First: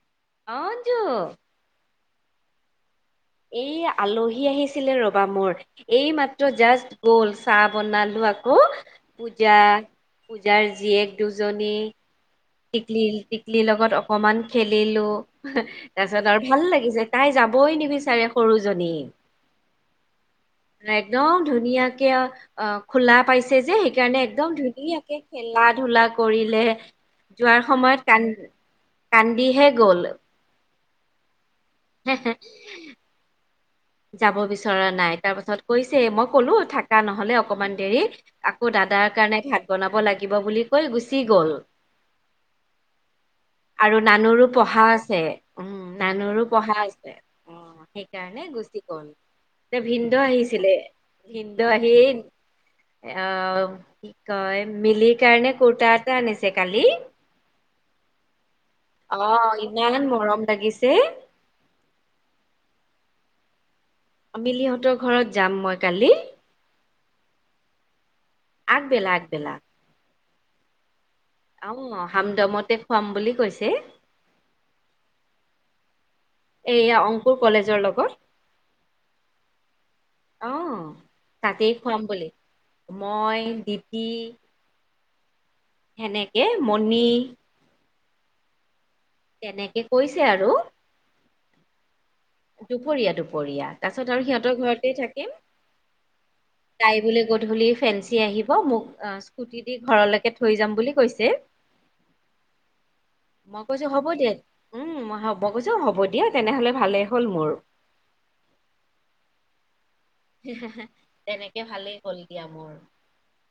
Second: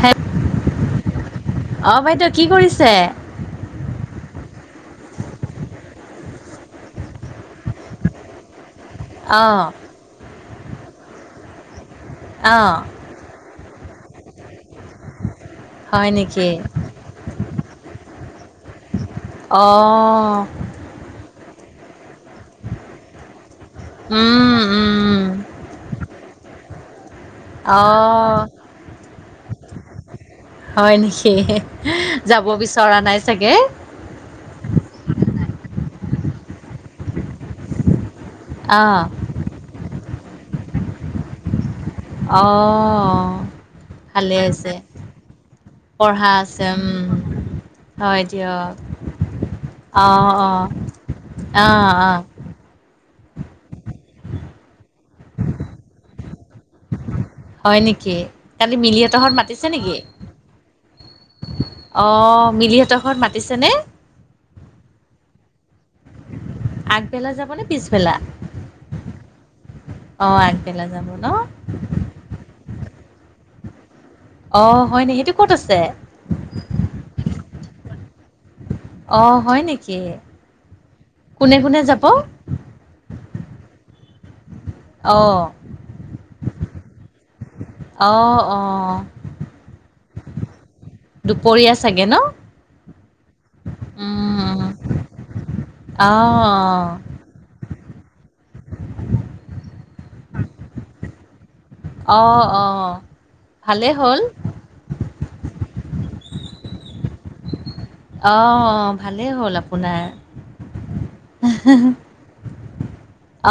হে- অঁনজু। অ বাইদেউ কি কৰিছে? আলহী আহিছিলে ৰবা মোৰ এই মাত্ৰ জাষ্ট গ'ল চাহ বনালো আকৌ, অ এতিয়া পূজাৰ জীয়েক দুজনী অ টিকলি টিকলিৰ লগত অকণমান। খেলিলো তাৰ হয় পিছত আৰু নেকি ভাল লাগিছে তাই যাবই নিবিচাৰে সৰু জনী। অ। একদম ধুনীয়া অ খোলা পাইছে যে সেইকাৰণে একদম উম ধুনীয়াকে উম খেলা ধূলা কৰিলে। যোৱাৰ অ সময়ত কান্দ, কান্দিহে গ'ল। হয় নেকি, যাব বিচৰা নাই চাগে। যাব বিচৰা নাই তাৰ পাছত কৈছে মই কলো থাকা নহলে অকমান দেৰি আকৌ অ দাদাৰ কাৰণে ভাত বনাব লাগিব বুলি কৈ গুচি গ'ল। অ। আৰু নানুৰো পঢ়া আছে উম পঢ়া নানুৰো পঢ়া উম আছে। অ হয় সেইকাৰণে দিয়ক গ। [inaudible] অ ভিনদ অ আহিছিলে ভিনদ' অ আহি অ আহ কি কয় মিলি কাৰণে কুৰ্তা এটা আনিছে কালি। হয় নেকি? কালি অ মিলিহঁতৰহত মাতিছে ইমান নেকি মৰম লাগিছে অ মিলিহঁতৰ। ঘৰত মাতিছে নে। মিলিহঁতৰ ঘৰত যাম মই কালি। আগবেলা যাব নে পিছবেলা? আগ বেলা, আগ বেলা অ আগবেলা যাব ন অহ হামদমতে দেখুৱাম বুলি কৈছে। অহ হয়নিকি, সেইটো কত আছে? এইয়া অংকুৰ কলেজৰ লগত অ হয় নেকি, অহ কোনে তাতেই কোনে খুৱাম যাব? বুলি মই দিতি অহ সেনেকে মণি অ অঁ। তেনেকে কৈছে আৰু। দুপৰীয়া চাগে নহ দুপৰীয়া, দুপৰীয়া তাৰ পাছত আৰু সিহঁতৰ উম ঘৰতেই থাকিম। অঁ তাই বোলে, গধূলি ফেঞ্চি আহি ব মোক স্কুটি দি ঘৰলৈকে থৈ যাম বুলি কৈছে। অঁ অঁ অঁ মই কৈছো ভালেই হ'ব হ'ল দিয়া, উম মই মই কৈছো হ'ব দিয়া তেনেহলে ভালেই হ'ল মোৰ। অহ ভালেই হল আও তেনেকে ভালেই গ'ল দিয়া মোৰ।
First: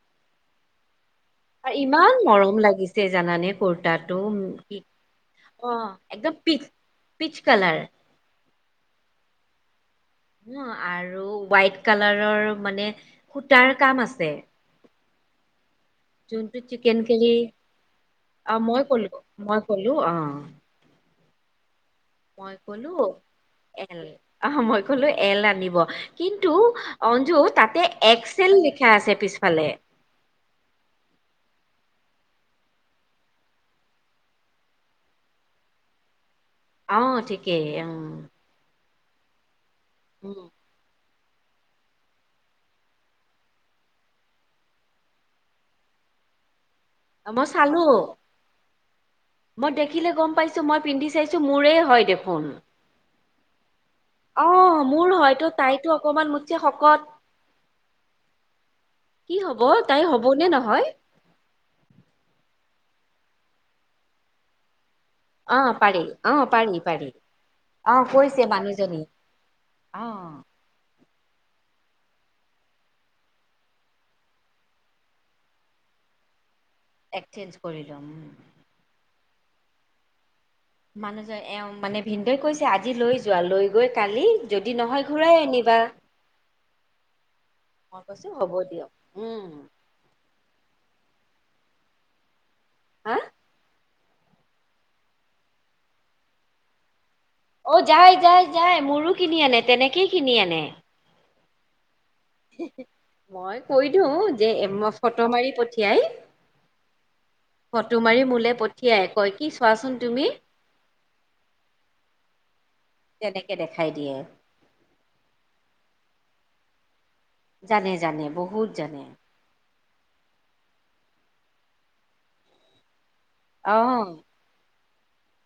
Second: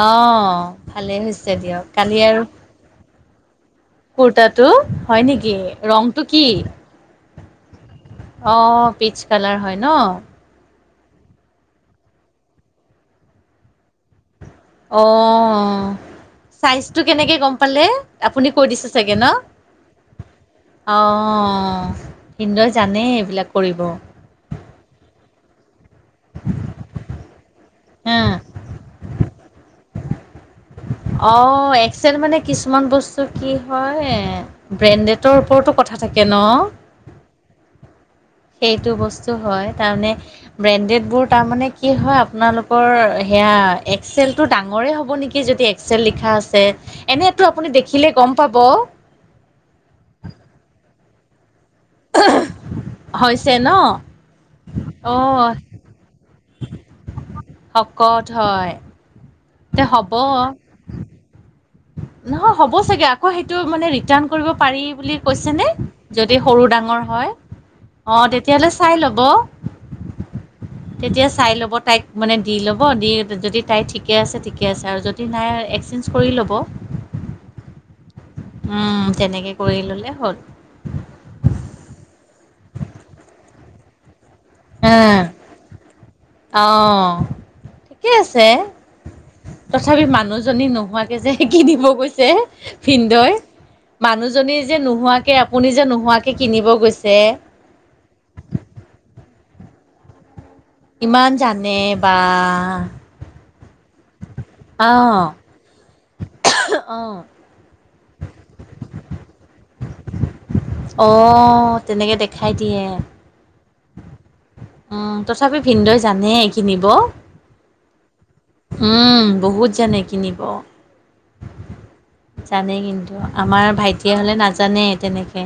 অঁহ ভালেই হৈছে আৰু দিয়ক, ইমান কালি আৰু মৰম লাগিছে জানানে? কুৰ্তাটো কুৰ্তাটো কি হয় নেকি? ৰংটো কি? পিত্চ কালাৰ। অ', পিত্চ কালাৰ হয় ন? অ আৰু হোৱাইট কালাৰৰ মানে সূতাৰ কাম আছে। অ', অ'। যোনটো চিকেন চাইজটো কাৰী কেনেকে গম পালে, আপুনি অ কৈ মই দিছে চাগে কলো ন? মই কলো অ অ'। মই ক'লো এল, মই ক'লো এল আনিব, কিন্তু অঞ্জু তাতে হা এক্স এল লিখা আছে পিছ ফালে। অ', এক্স এল মানে কিছুমান বস্তু কি হয়, এ ব্ৰেন্দেতৰ ওপৰতো কথা থাকে ন। অ' ঠিকেই, অ'। এইটো বস্তু হয়, তাৰ মানে উ ব্ৰেণ্ডেডবোৰ তাৰ মানে কি হয় আপোনালোকৰ, সেয়া এক্সেলটো ডাঙৰে হ'ব নেকি যদি এক্সেল লিখা আছে, মই এনেইটো আপুনি চালো দেখিলে গম পাব। মই দেখিলে গম পাইছো মই পিন্ধি চাইছো মোৰে হয় দেখোন। হৈছে ন অহ মোৰ হয়তো অ' তাইতো অকমান মোতকে শকত। শকত হয়। কি হ'ব, তাইৰ হ'ব নে নহয়? নহয় হ'ব চাগে, আকৌ সেইটো মানে ৰিটাৰ্ণ কৰিব পাৰি বুলি কৈছে অ নে, পাৰি অ যদি সৰু পাৰি ডাঙৰ পাৰি হয়? অ', কৈছে তেতিয়াহ'লে চাই মানুহজনী ল'ব। অ তেতিয়া চাই ল'ব তাইক মানে দি ল'ব দি যদি তাই ঠিকে আছে ঠিকে আছে আৰু যদি নাই আৰু এক্সচেঞ্জ কৰি ল'ব। এক্সচেঞ্জ কৰি ল'ম, উম। উম, তেনেকে কৰি ল'লে হ'ল। মানুহজন, এওঁ মানে ভিনদেউৱে কৈছে আজি লৈ যোৱা, লৈ গৈ কালি যদি নহয় অ', ঘূৰাই আনিবা অ'। মই ঠিকে কৈছো আছে হ'ব দিয়ক উম তথাপি মানুহজনী নোহোৱাকে যে শিকি দিব গৈছে হা ভিনন্দই। মানুহজনী যে নোহোৱাকে আপুনি যে নোহোৱাকে কিনিব গৈছে অ' যায় যায় যায় মোৰো কিনি আনে তেনেকেই কিনি আনে ইমান জানে বা মই কৈ দিওঁ যে এই ফটো মাৰি পঠি অ', তোমাৰি মোলে পঠিয়াই কয় কি চোৱাচোন তুমি হঅ' তেনেকে দেখাই দিয়ে তেনেকে দেখাই দিয়ে উম তথাপি ভিনদই জানে কিনিব জানে জানে বহুত জানে উম, বহুত জানে কিনিব জানে কিন্তু আমাৰ অ ভাইটি হ'লে নাজানেই তেনেকে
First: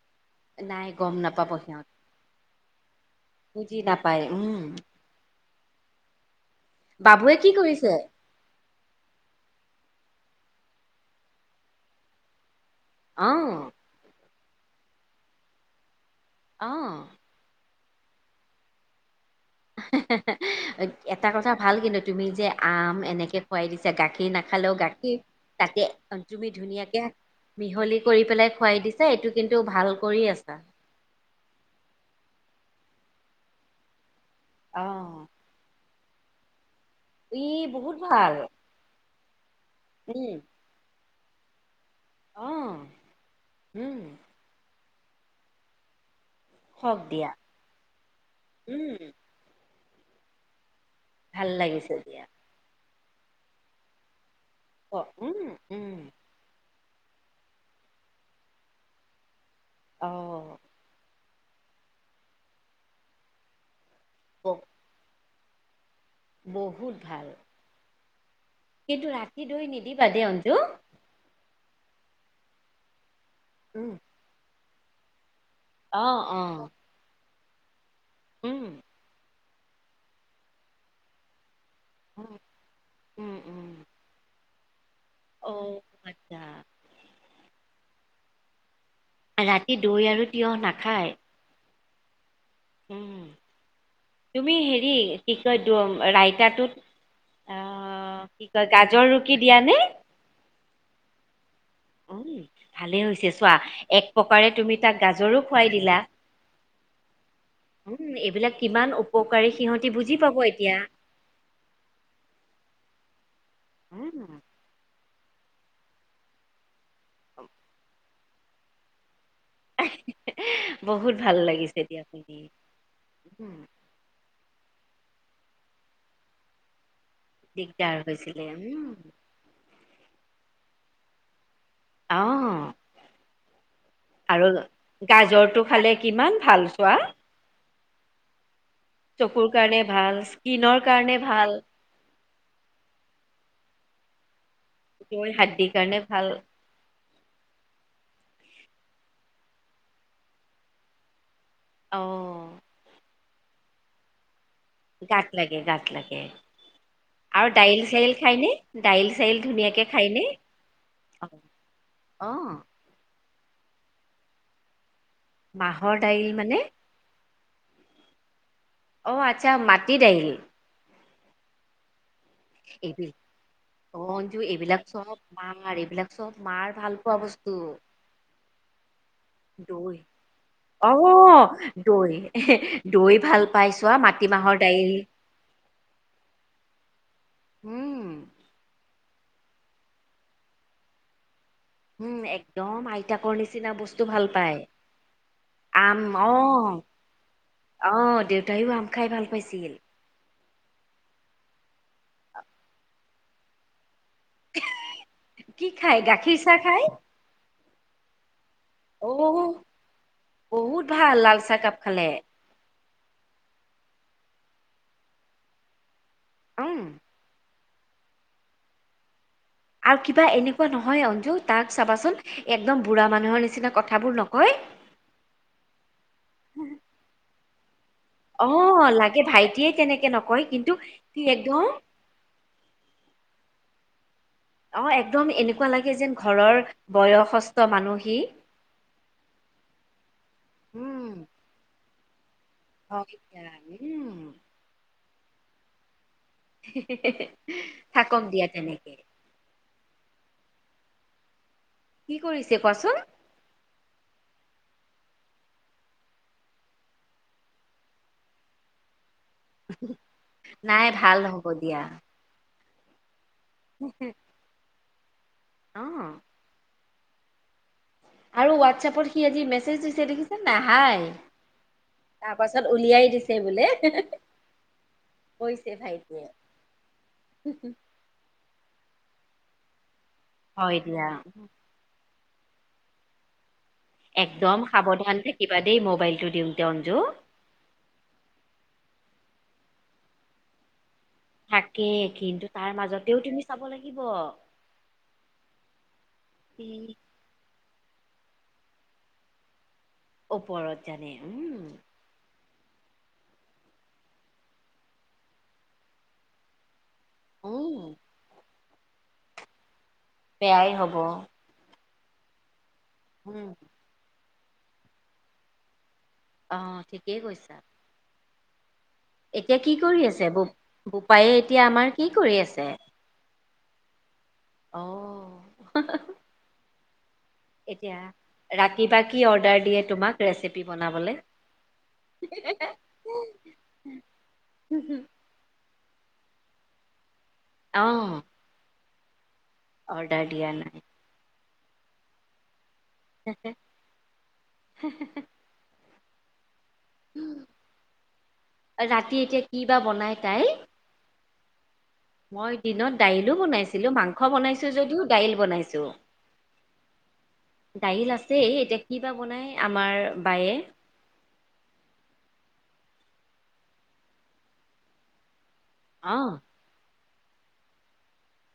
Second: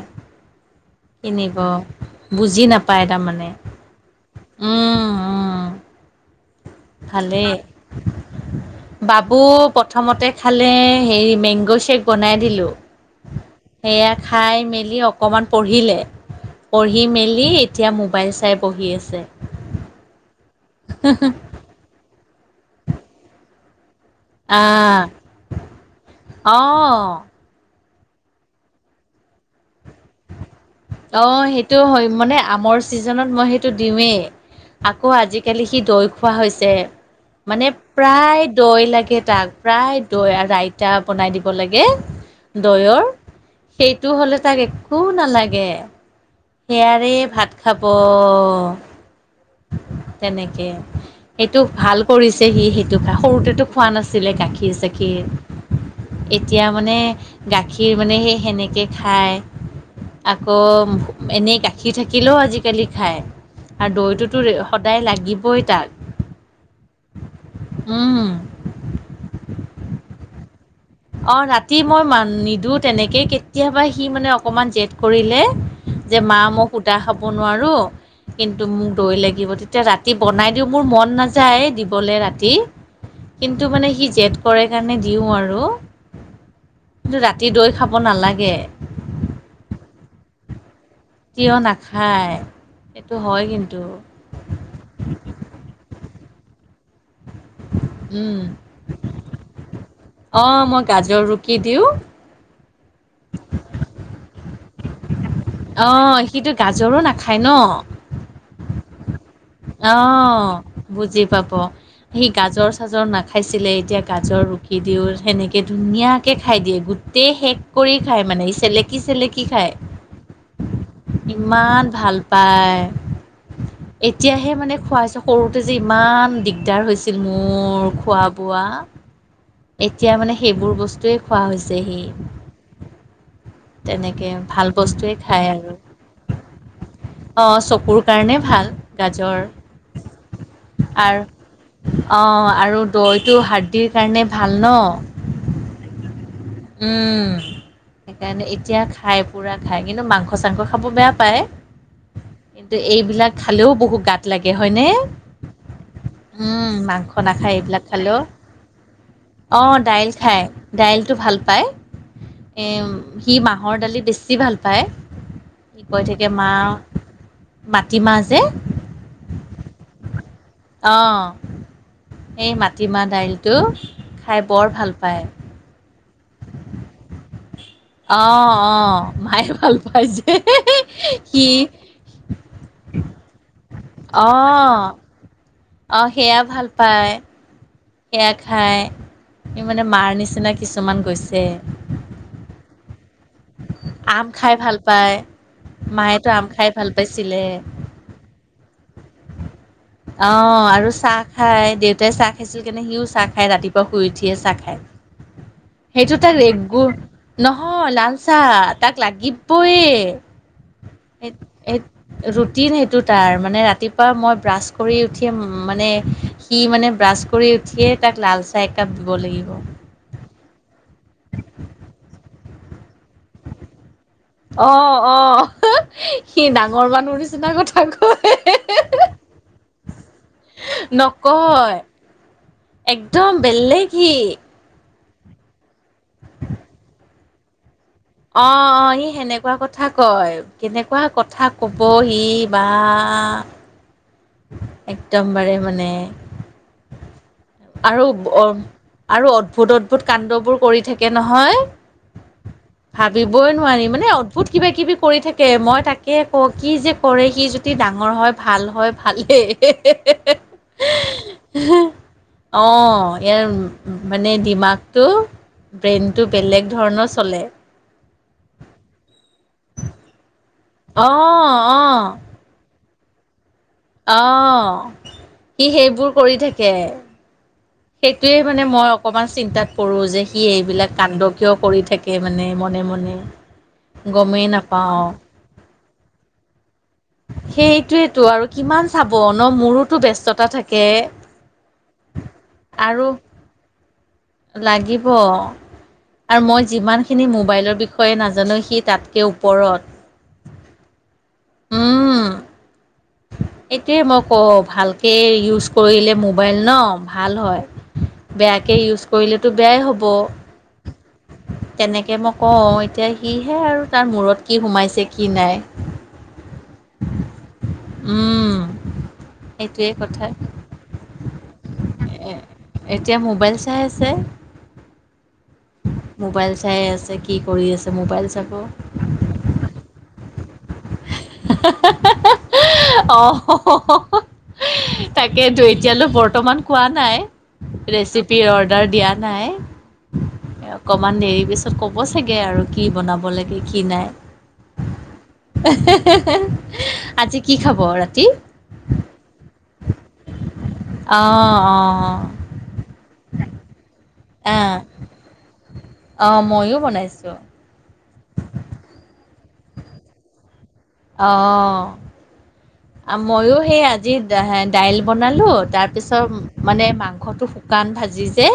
নাই গম নাপাব কিনিব সিহঁত বুজি নাপ পাই তাৰমানে বুজি নাপায় উম উম বাবুৱে কি ভালেই কৰিছে বাবু প্ৰথমতে খালে হেৰি মেংগ' শ্বেক বনাই দিলোঁ অ' সেয়া খাই মেলি অকণমান পঢ়িলে পঢ়ি অ', মেলি এতিয়া মোবাইল চাই বহি আছে এটা কথা ভাল কিন্তু তুমি যে আম এনেকে খুৱাই দিছা গাখীৰ নাখালেও আহ গাখীৰ তাতে তুমি ধুনীয়াকে অ মিহলি কৰি পেলাই খোৱাই দিছে এইটো কিন্তু ভাল কৰি আছা অ', সেইটো হয় মানে আমৰ চিজনত মই সেইটো দিওয়ে আকৌ অ', আজিকালি সি দৈ খোৱা হৈছে, ই মানে বহুত ভাল প্ৰায় দৈ লাগে। তাক প্ৰায় উম, দৈ-ৰাইতা বনাই দিব লাগে। অ', দয়ৰ উম, সেইটো হ'লে তাক একো নালাগে হওক সেয়াৰেই দিয়া ভাত খাব উম, তেনেকে ভাল সেইটো লাগিছে ভাল দিয়া কৰিছে সি, সেইটো খাই সৰুতেতো খোৱা নাছিলে গাখীৰ। গাখীৰ অ', চাখীৰ উম, উম, এতিয়া মানে গাখীৰ মানে সেই সেনেকে খায় অ', আকৌ এনেই গাখীৰ থাকিলেও আজিকালি খায় আৰু দৈটোতো ব- সদায় লাগিবই তাক বহুত ভাল উম, কিন্তু ৰাতি দৈ নিদিবা দে অঞ্জু অ', ৰাতি মই মান নিদিও তেনেকে কেতিয়াবা উম, সি মানে অকমান জেদ কৰিলে অ', যে মা মোক অ', সুদা খাব নোৱাৰো কিন্তু উম, মোক দৈ লাগিব এতিয়া ৰাতি বনাই দিওঁ মোৰ মন নাযায় দিবলৈ উম, ৰাতি উম, কিন্তু উম। মানে সি জেদ কৰে সেইকাৰণে দিওঁ অ' আৰু আচ্ছা, কিন্তু ৰাতি দৈ খাব নালাগে ৰাতি দৈ আৰু তিয়হ নাখায় কিয় নাখায় সেইটো উম হয় কিন্তু তুমি হেৰি কি কয় ৰাইতাটোত অ' কি কয় গাজৰ ৰুকি দিয়া নে? অ' মই গাজৰ ৰুকি দিওঁ উম ভালে হৈছে চোৱা এক প্ৰকাৰে তুমি তাক গাজৰো খুৱাই দিলা। অ', সিটো গাজৰো নাখায় ন উম, এইবিলাক কিমান উপকাৰী সিহঁতি বুজি পাব এতিয়া। অ' বুজি পাব সি গাজৰ-চাজৰ নাখায়। খাইছিলে এতিয়া উম, গাজৰ ৰুখি দিওঁ সেনেকৈ ধুনীয়াকৈ খাই দিয়ে গোটেই শেষ কৰি খাই মানে চেলেকি চেলেকি কি খাই বহুত ভাল লাগিছে ইমান দিয়া ভাল শুনি। পায় উম, এতিয়াহে মানে খুৱাইছো সৰুতে যে ইমান দিগদাৰ হৈছিল মোৰ দিগদাৰ খোৱা হৈছিলে বোৱা উম, এতিয়া মানে সেইবোৰ বস্তুুৱেই খোৱা হৈছেহি অ' তেনেকে আৰু ভাল বস্তুৱেই খায় গাজৰটো আৰু খালে কিমান ভাল চোৱা অ', চকুৰ কাৰণে ভাল গাজৰ চকুৰ কাৰণে ভাল, স্কিনৰ আৰ কাৰণে ভাল। অ', আৰু দৈটো হাৰদি। ভাল ন? তেওঁৰ হাড্ডিৰ কাৰণে ভাল উম! সেইকাৰণে এতিয়া খাই পুৰা খাই কিন্তু মাংস চাংস খাব বেয়া পায়। অ কিন্তু এইবিলাক খালেও বহুত গাত লাগে। তাকে হয়নে? গাত লাগে গাত লাগে উম, মাংস আৰু নাখায়, দাইল এইবিলাক চাইল খালেও। খায়নে দাইল চাইল অ', ধুনীয়াকে দাইল খায়নে খাই দাইলটো অ ভাল পায়। এ অ', সি মাহৰ দালি বেছি ভাল পায়। সি মাহৰ কৈ দাইল থাকে মা মানে মাটিমাহ যে অ', আচ্ছা মাটি দাইল। অঁ এই মাটিমাহ এইবিল দাইলটো অ অঞ্জু খাই বৰ এইবিলাক ভাল চব পায়। মাৰ এইবিলাক চব মাৰ ভাল পোৱা বস্তু। অঁ অঁ মায়ে ভাল দৈ পায় যে অ', সি দৈ দ। গৈ ভাল পাই চোৱা মাটিমাহৰ অঁ দাইল। অ', সেয়া ভাল পায়। উম সেয়া খাই, সি মানে মাৰ নিচিনা কিছুমান গৈছে। উম' একদম আইতাকৰ নিচিনা বস্তু ভাল আম খাই পায়। ভাল পায় আম মায়েতো খাই অ', ভাল পাইছিলে অ', দেউতায়ো আম খাই ভাল পাইছিল। অ, আৰু চাহ খাই দেউতাই চাহ খাইছিল কেনে সিও চাহ খায় ৰাতিপুৱা শুই উঠি। চাহ খাই কি খাই সেইটো তাৰ গাখীৰ চাহ খাই ৰেডবোল নহয় লাল ছা তাক অ লাগিবইে বহুত ভাল লাল চাহ কাপ খালে ৰুটিন। টো তাৰ মানে ৰাতিপুৱা মই ব্ৰাছ কৰি উঠি মানে সি উম মানে ব্ৰাছ কৰি সিয়ে তাক লালচাহ একাপ দিব লাগিব। আৰু কিবা এনেকুৱা নহয় অঞ্জু তাক চাবাচোন একদম বুঢ়া মানুহৰ নিচিনা কথা অ', অ', সি ডাঙৰ মানুহৰ নিচিনা কথা কয় অ' লাগে ভাইটিয়ে তেনেকে নকয় কিন্তু কি একদম নকয় একদম বেলেগ সি। অ'এক্দম এনেকুৱা লাগে যেন ঘৰৰ বয়সস্থ মানুহ। সি অ', অ', সি সেনেকুৱা কথা কয়, কেনেকুৱা উম কথা কব সি। [unintelligible] একদমবাৰে মানে। আৰু, থাকক দিয়া তেনেকে আৰু অদ্ভুত অদ্ভুত কাণ্ডবোৰ! কৰি থাকে নহয়, কি কৰিছে কোৱাচোন ভাবিবই নোৱাৰি মানে অদ্ভুত কিবা কিবি! কৰি থাকে মই তাকে কওঁ কি যে কৰে সি যদি ডাঙৰ হয় ভাল হয়। ভালে এ,, নাই ভাল হ'ব দিয়া অ' ইয়াৰ মানে ডিমাগটো অ ব্ৰেইনটো বেলেগ ধৰণৰ চলে। আৰু হোৱাটছএপত সি আজি মেছেজ দিছে দেখিছে। অ', নাহাই অ', তাৰ পাছত উলিয়াই দিছে বোলে। অ', সি কৈছে সেইবোৰ ভাইটিয়ে। কৰি থাকে। সেইটোয়ে মানে মই অকমান চিন্তাত পৰু যে সি হয় এইবিলাক দিয়া কাণ্ড কিয় কৰি থাকে। এ মানে মনে মনে। গমেই একদম নাপাও সাৱধান থাকিবা দেই মোবাইলটো দিওতে অনজো। সেইটোৱেতো আৰু কিমান চাব ন মোৰোতো ব্যস্ততা থাকে। থাকে কিন্তু তাৰ আৰু মাজতেও তুমি চাব লাগিব। লাগিব। আৰু মই ই যিমানখিনি মোবাইলৰ বিষয়ে নাজানো সি তাতকে ওপৰত। ওপৰত জানে। উম উম। এইটোৱে মই কওঁ ভালকে ইউজ কৰিলে মোবাইল লম। ভাল হয়। উম বেয়াকৈ ইউজ কৰিলেতো বেয়াই হ'ব। বেয়াই হ'ব। কেনেকৈ মই কওঁ এতিয়া উম সিহে আৰু তাৰ মূৰত কি সোমাইছে কি নাই। অহ' ঠিকেই কৈছা। উম। এতিয়া কি সেইটোৱে কৰি কথা আছে? বো বোপায়ে এতিয়া আমাৰ কি কৰি আছে? তাই আছে? অ'। মোবাইল চাই আছে কি? কৰি আছে এতিয়া মোবাইল চাব ৰাতি বা কি অৰ্ডাৰ দিয়ে তোমাক ৰেচিপি বনাবলৈ। হা হা হা হা হা অ হ হ হ হ তাকে তু। এতিয়ালৈ বৰ্তমান কোৱা নাই ৰেচিপি অৰ্ডাৰ দিয়া নাই। অডাৰ দিয়া নাই। অকণমান দেৰি পিছত ক'ব চাগে আৰু কি বনাব লাগে কি নাই, এ হে হে হে হে। আজি কি খাব ৰাতি। দুটা বনাই খায়, অঁ অঁ মই দিনত দাইলও বনাইছিলো মাং- ক বনাইছোঁ যদিও দাইল বনাইছোঁ। অ' মইয়ো বনাইছোঁ। দাইল আছে, এতিয়া কিবা বনাই আমাৰ বায়ে। অ' মইয়ো সেই আজি দাই দাইল বনালোঁ। অ তাৰপিছত মানে মাংসটো শুকান ভাজি যে-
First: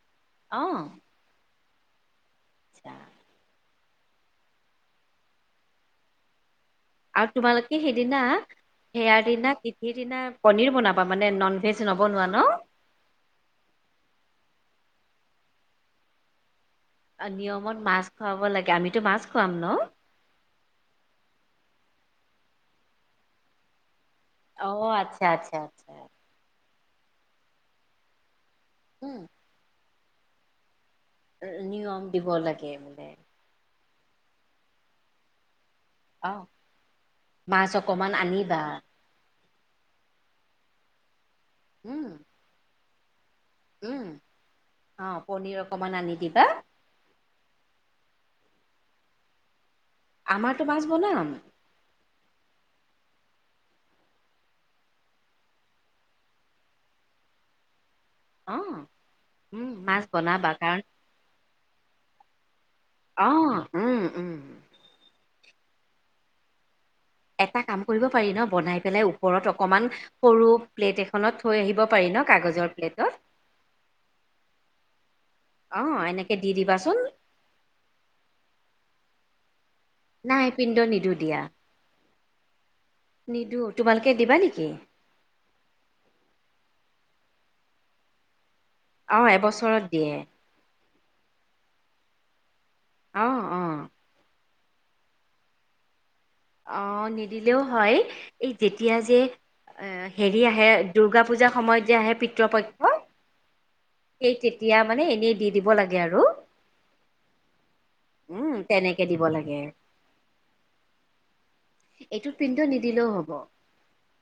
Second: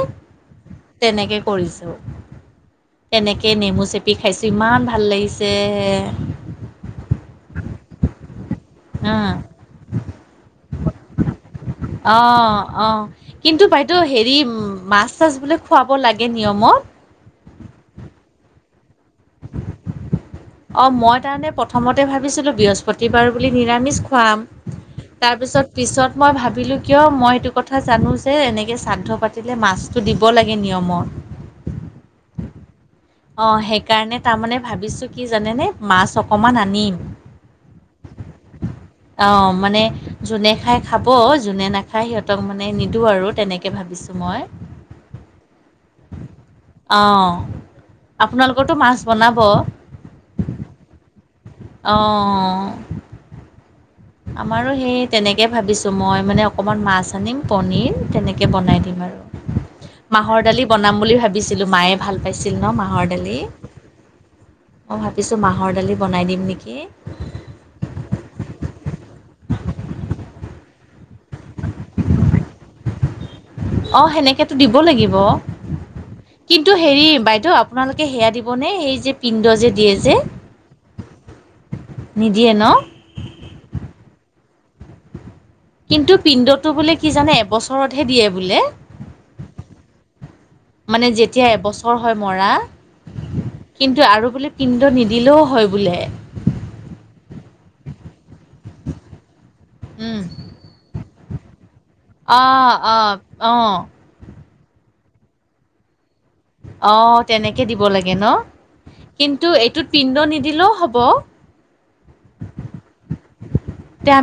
অ' কৰিছোঁ, আচ্ছা এনেকৈ নেমু চেপি - কি খাইছে ইমান ভাল লাগিছে। আৰু তোমালোকে সেইদিনা- সেয়া উম, দিনা তিথিৰ দিনা পনিৰ বনাবা মানে নন ভেজ নবনোৱা ন। তো হেৰি মাছ- তাছ বোলে খুৱাব লাগে নিয়মত। নিয়মত মাছ খুৱাব লাগে, আমিটো মাছ খুৱাম ন। অ মই তাৰমানে প্ৰথমতে ভাবিছিলোঁ বৃহস্পতিবাৰ বুলি নিৰামিষ- খাম, অ আচ্ছা আচ্ছা তাৰপিছত আচ্ছা পিছত মই ভাবিলোঁ কিয় মই সেইটো কথা জানো যে, এনে- উম শ্ৰাদ্ধ পাতিলে মাছটো দিব লাগে নিয়মত। উম উম নিয়ম দিব লাগে মানে। কাৰণে তাৰমানে ভাবিছোঁ কি জানে নে? মাছ অ অকণমান আনিম মাছ অকমান আনিবা অ। মানে জোনে খায় খাব জোনে উম নাখায় সিহঁতক মানে নিদিওঁ আৰু তেনেকৈ উম ভাবিছোঁ মই। অ পনিৰ অকমান আনি দিবা অ' আপোনালোকৰটো মাছ বনাব। আমাৰটো মাছ বনাম। অ' আমাৰো সেই তেনেকৈ ভাবিছোঁ, মই মানে অকনমান মাছ আনিম, পনীৰ- তেনেকৈ অ বনাই দিম উম, মাছ আৰু মাহৰ বনাবা দালি কাৰণ বনাম বুলি ভাবিছিলোঁ মায়ে ভাল পাইছিল। দিম ন মাহৰ দালি অ', উম, উম। অহাৰ পিছত মাহৰ দালি বনাই দিম নেকি? এটা কাম কৰিব পাৰি ন, বনাই পেলাই ওপৰত অকমান সৰু প্লেট এখনত থৈ আহিব পাৰি। কাগজৰ প্লেটত অ সেনেকাতো দিব লাগিব। অ', এনেকে দি কিন্তু দিবাচোন। হেৰি, বাইদেউ আপোনালোকে সেয়া দিবনে সেই যে পিণ্ড যে- দিয়ে যে নাই পিণ্ড নিদিওঁ দিয়া নিদিয়ে ন, নিদো তোমালোকে [unintelligible] কিন্তু পিণ্ডটো বোলে কি জানে বছৰতহে দিয়ে বোলে। আহ এবছৰত দিয়ে। মানে যেতিয়া এবছৰ হয় মৰা। অ' অ'। কিন্তু আৰু বোলে পিণ্ড নিদিলেও হয় বোলে। অ', নিদিলেও হয় এই যেতিয়া যে আহ হেৰি আহে দুূৰ্গা পূজাৰ সময়ত। যে আহে অ' পিতৃপক্ষ অ' অ'। সেই তেতিয়া মানে এনেই দি দিব লাগে আৰু। অ', তেনেকে দিব লাগে ন? উম, তেনেকে দিব কিন্তু, লাগে এইটোত পিণ্ড নিদিলেও হ'ব। এইটোত পিণ্ড নিদিলেও হব। তে